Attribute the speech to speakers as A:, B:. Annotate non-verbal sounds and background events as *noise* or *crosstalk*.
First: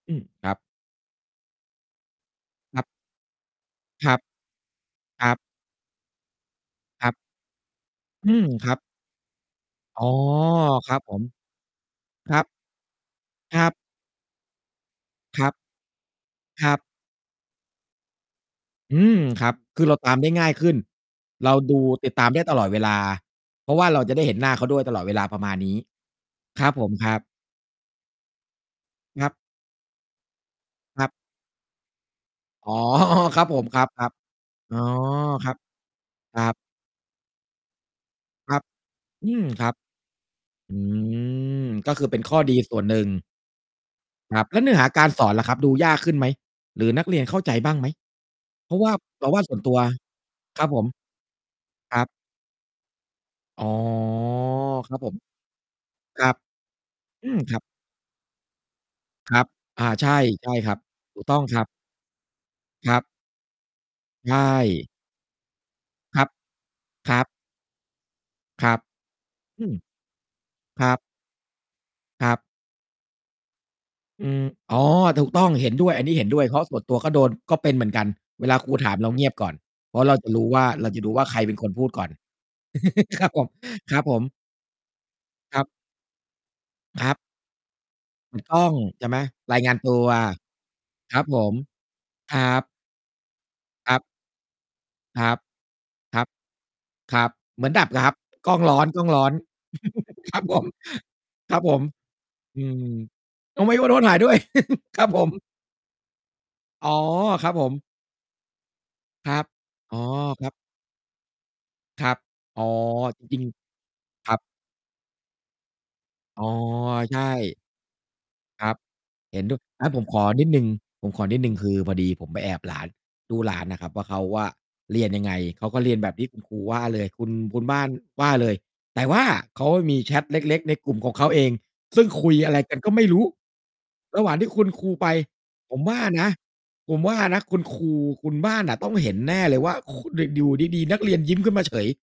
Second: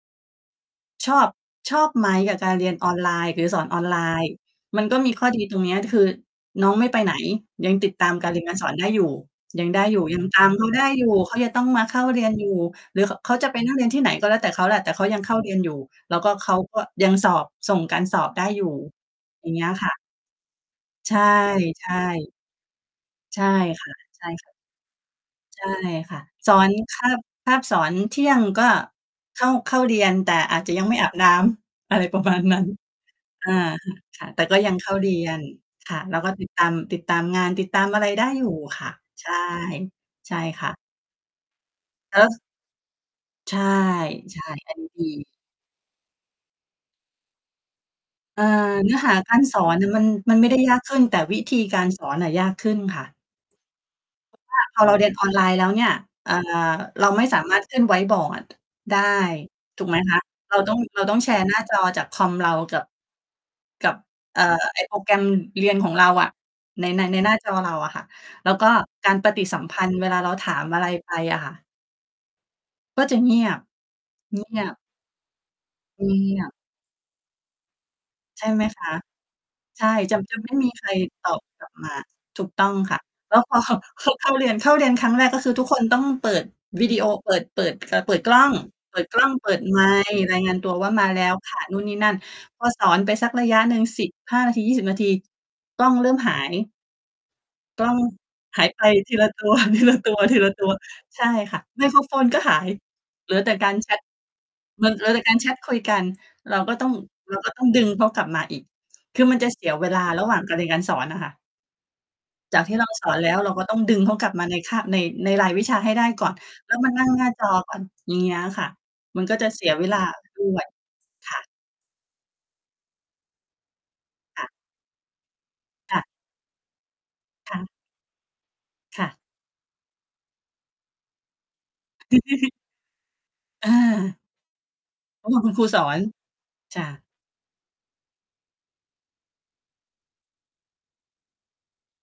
A: อืม ครับ
B: ชอบ ชอบไหมกับการเรียน
A: ครั
B: อ
A: บ
B: อนไลน์? หรือสอนออนไล
A: ครับ
B: น์? มันก็มี
A: ค
B: ข้
A: ร
B: อ
A: ับ
B: ดี ตรงเนี้ย ด คือน้องไม่ไป
A: ค
B: ไ
A: ร
B: ห
A: ั
B: น
A: บ
B: ยังติดตามกา
A: อื
B: รเรียน
A: ม
B: การส
A: ค
B: อ
A: รั
B: น
A: บ
B: ได้อยู่ ยังได้อย
A: อ
B: ู
A: ๋
B: ่
A: อ
B: ยัง ตามเขาได้
A: ครับ
B: อย
A: ผ
B: ู่
A: ม
B: เขายังต้องมาเข้าเรีย
A: ค
B: น
A: รั
B: อย
A: บ
B: ู่ หรือ ข เขาจะไป
A: คร
B: น
A: ั
B: ั
A: บ
B: ่งเรียนที่ไหนก็แล้วแต่เขาแหละแต่เขายังเข้า
A: ค
B: เ
A: ร
B: ร
A: ั
B: ี
A: บ
B: ยน อยู่แล้วก็เขา
A: คร
B: ก
A: ั
B: ็
A: บ
B: ยังสอบ ส่งการสอบได้อยู่
A: อืม ค
B: อย
A: ร
B: ่
A: ั
B: า
A: บ
B: งเงี้ย
A: คื
B: ค
A: อ
B: ่ะ
A: เราตามได้ง่ายขึ้น
B: ใช่
A: เราดู
B: ใช
A: ติดตาม
B: ่
A: ได้ตลอดเวลา
B: ใช่
A: เพราะว
B: ค
A: ่า
B: ่ะ
A: เราจะไ
B: ใ
A: ด
B: ช
A: ้
B: ่
A: เห็นห
B: ค
A: น
B: ่
A: ้
B: ะ
A: าเขาด้วยตลอดเวลา ประมาณ
B: ใช่
A: นี้
B: ค่ะ สอ
A: ครั
B: น
A: บผม
B: ค
A: ค
B: า
A: รั
B: บ
A: บ
B: คาบสอน เที่ยงก็
A: ครับ
B: เข้า เข้าเรียน แต่อาจจะยังไม่
A: คร
B: อา
A: ับ
B: บน้ำ อะไร ประมาณนั้น
A: อ๋อ *chuckles* ครั
B: อ
A: บ
B: า
A: ผม ครับ
B: ค่ะ แต่ก็ย
A: ๆ
B: ั
A: อ๋
B: ง
A: อ
B: เข้าเรียน
A: ครับ
B: ค่ะ เราก็
A: คร
B: ต
A: ั
B: ิด
A: บ
B: ตาม ติดตามงาน ติดตามอะไรได้อยู่
A: ครับ
B: ค่ะ ใ
A: อ
B: ช่
A: ืม ครับ
B: ใช่ค่
A: อื
B: ะ
A: ม ก็คือเ
B: เ
A: ป
B: อ
A: ็น
B: ิ
A: ข้อ
B: ส
A: ดีส่วนหนึ่ง
B: ใช่
A: ค
B: ใช
A: รั
B: ่
A: บ แล้วเน
B: อ
A: ื
B: ั
A: ้อ
B: นน
A: ห
B: ี
A: า
B: ้ด
A: การส
B: ี
A: อนล่ะครับ ดูยากขึ้นไหม? หรือนักเรียนเข้าใจบ้างไหม?
B: เออ
A: เพราะว
B: เน
A: ่า
B: ื้อ หา
A: เร
B: ก
A: า
B: า
A: ว่
B: ร
A: าส
B: ส
A: ่วน
B: อ
A: ตั
B: น
A: ว
B: น่ะมัน มันไม่ได้
A: ครับ
B: ยา
A: ผ
B: ก
A: ม
B: ขึ้น แต่วิธีการ
A: คร
B: ส
A: ับ
B: อนน่ะยากขึ้นค่ะ
A: อ๋อ
B: เพราะถ้า พอ
A: ค
B: เรา
A: รับ
B: เรี
A: ผ
B: ยน
A: ม
B: ออนไลน์แล้วเนี่ย
A: ครั
B: อ่
A: บ
B: า เราไม่
A: อื
B: ส
A: ม
B: า
A: ค
B: มา
A: รั
B: ร
A: บ
B: ถขึ้นไวต์บอร์ด ได้
A: ครับ
B: ถ
A: อ
B: ู
A: ่
B: ก
A: า
B: ไหม
A: ใช
B: ค
A: ่
B: ะ?
A: ใช
B: เ
A: ่
B: รา
A: ค
B: ต้
A: ร
B: อ
A: ั
B: ง
A: บ
B: เราต้
A: ถ
B: อง
A: ูก
B: แช
A: ต้อ
B: ร
A: ง
B: ์ หน้
A: ค
B: า
A: รับ
B: จอจากคอมเรากับ
A: ครับ
B: กับ
A: ใช
B: เอ่อ ไอ้
A: ่
B: โปรแกรมเรียนของเรา
A: คร
B: อ
A: ับ
B: ะ ใน ใน
A: คร
B: ใน
A: ับ
B: หน้าจอเราอะค่ะ แล้วก
A: ค
B: ็
A: รับ
B: การปฏิสั
A: อื
B: มพ
A: อ
B: ันธ์เวลาเราถามอ
A: ค
B: ะไ
A: ร
B: ร
A: ับ
B: ไปอะค่ะ
A: ครับ
B: ก็จะเงียบ
A: อื
B: ง เง
A: ม
B: ีย
A: อ๋
B: บ
A: อ ถูกต้อง เห็นด้วย อั
B: เ
A: นน
B: ง
A: ี้เห็น
B: ี
A: ด้ว
B: ย
A: ย เ
B: บ
A: พราะส่วนตัวก็โดน ก็เป็นเหมือนกัน
B: ใช
A: เว
B: ่
A: ลา
B: ไหม
A: ครู
B: ค
A: ถ
B: ะ?
A: าม เราเงียบก่อน
B: ใช่
A: เพราะเร
B: จ
A: า
B: ะ
A: จะ
B: จะ
A: รู้
B: ไม่
A: ว่า
B: มีใค
A: เร
B: ร
A: าจะรู้ว่
B: ต
A: า เรา
B: อ
A: จะดูว่าใคร
B: บ
A: เป็น
B: ก
A: ค
B: ลั
A: น
B: บ
A: พู
B: ม
A: ด
B: า
A: ก่อน
B: ถูกต้องค่ะ
A: *chuckles* ครับ
B: แล้
A: ผ
B: ว
A: ม
B: พอ เขา
A: ครับผม
B: เข้าเรียน เข้าเรียนครั้งแรก ก็คือ
A: ค
B: ท
A: ร
B: ุ
A: ั
B: ก
A: บ
B: คนต้องเปิดวิดีโ
A: ค
B: อ
A: รับ
B: เปิด เปิด อ่า เปิดก
A: ถ
B: ล้
A: ู
B: อ
A: ก
B: ง
A: ต้อง
B: เปิ
A: ใช
B: ด
A: ่ไ
B: ก
A: หม?
B: ล้อง เปิ
A: รา
B: ด
A: ยงา
B: ไ
A: น
B: ม
A: ตัว
B: ค์ รายงานตัวว่า มา
A: ค
B: แ
A: ร
B: ล
A: ับ
B: ้ว
A: ผ
B: ค
A: ม
B: ่ะ นู่นนี่นั่น
A: ครั
B: พ
A: บ
B: อสอนไปสักระยะหนึ่ง
A: ครั
B: ส
A: บ
B: ิบห้า นาที 20 นาที
A: ครับ
B: กล้องเริ่ม
A: ครับ
B: หาย
A: ครับ เหมือนด
B: ก
A: ั
B: ล้
A: บ
B: อง
A: ครับ กล้อ
B: ห
A: ง
B: าย
A: ร้
B: ไปที
A: อ
B: ละ
A: น
B: ตั
A: ๆ *chuckles* ครับผม
B: ว ๆ ๆ ใช่
A: ค
B: ค
A: ร
B: ่
A: ั
B: ะ
A: บผ
B: ไม
A: ม
B: โครโฟนก็ห
A: อ
B: า
A: ื
B: ย
A: ม
B: เหลือแต่
A: ต้อ
B: ก
A: งไ
B: า
A: ม่
B: ร
A: รู้
B: แ
A: ว
B: ช
A: ่าโด
B: ต
A: นถ่ายด้วย *chuckles*
B: มัน
A: ค
B: เห
A: ร
B: ล
A: ั
B: ื
A: บ
B: อแ
A: ผ
B: ต่การ
A: ม
B: แชตคุยกัน เราก็ต
A: อ
B: ้
A: ๋
B: อ
A: อ
B: ง เรา
A: ค
B: ก
A: รั
B: ็
A: บ
B: ต้
A: ผ
B: องด
A: ม
B: ึงเขากลับมาอีก คือ
A: คร
B: มัน
A: ั
B: จ
A: บ
B: ะเสียเว
A: อ๋
B: ล
A: อ
B: าระหว่าง
A: คร
B: ก
A: ับ
B: ารเรียนการสอนน่ะค่ะ
A: ครับ
B: จ
A: อ
B: า
A: ๋อ
B: ก
A: อ
B: ที่ เรา สอน แล้
A: จร
B: ว
A: ิง
B: เราก็ต้องดึงเขาก
A: ค
B: ลั
A: ร
B: บ
A: ับ
B: มาในคาบ ใน ในรายวิชาให้ได้ก่อน
A: อ๋อ
B: แล้วมานั่ง
A: ใช
B: หน
A: ่
B: ้าจอก่อน อย่างเงี้ยค
A: ค
B: ่ะ
A: รับ
B: มันก็
A: เห็
B: จ
A: น
B: ะ
A: ดุ้
B: เสียเ
A: ง
B: ว
A: ั้น
B: ลา
A: ผมขอ
B: ด้
A: นิดห
B: ว
A: นึ่
B: ย
A: ง ผมขอ
B: ค
A: นิ
B: ่
A: ด
B: ะ
A: หนึ่ง คือพอดีผมไปแอบหลาน ดูหลานน่ะครับว่า เขาว
B: ค่
A: ่า
B: ะ
A: เรียนยังไง เขาก็เร
B: ค
A: ีย
B: ่
A: น
B: ะ
A: แบบที่ คุณ ครูว่าเลย คุณ
B: ค
A: ค
B: ่
A: ุ
B: ะ
A: ณบ้านว่าเลย แ
B: ค
A: ต่
B: ่ะ
A: ว่าเขามีแชตเล็ก ๆ ในกลุ่มของเขาเอง ซึ่งคุยอ
B: *chuckles*
A: ะไรกันก็ไม่รู้
B: อา
A: ระหว่างที่คุณครูไป
B: ระหว่าง คุณครู
A: ผ
B: ส
A: ม
B: อ
A: ว
B: น
A: ่านะ
B: จา
A: ผม
B: ก
A: ว่านะคุณครู คุณบ้านน่ะต้องเห็นแน่เลยว่า ค ด อยู่ดี ๆ นักเรียนยิ้มขึ้นมาเฉย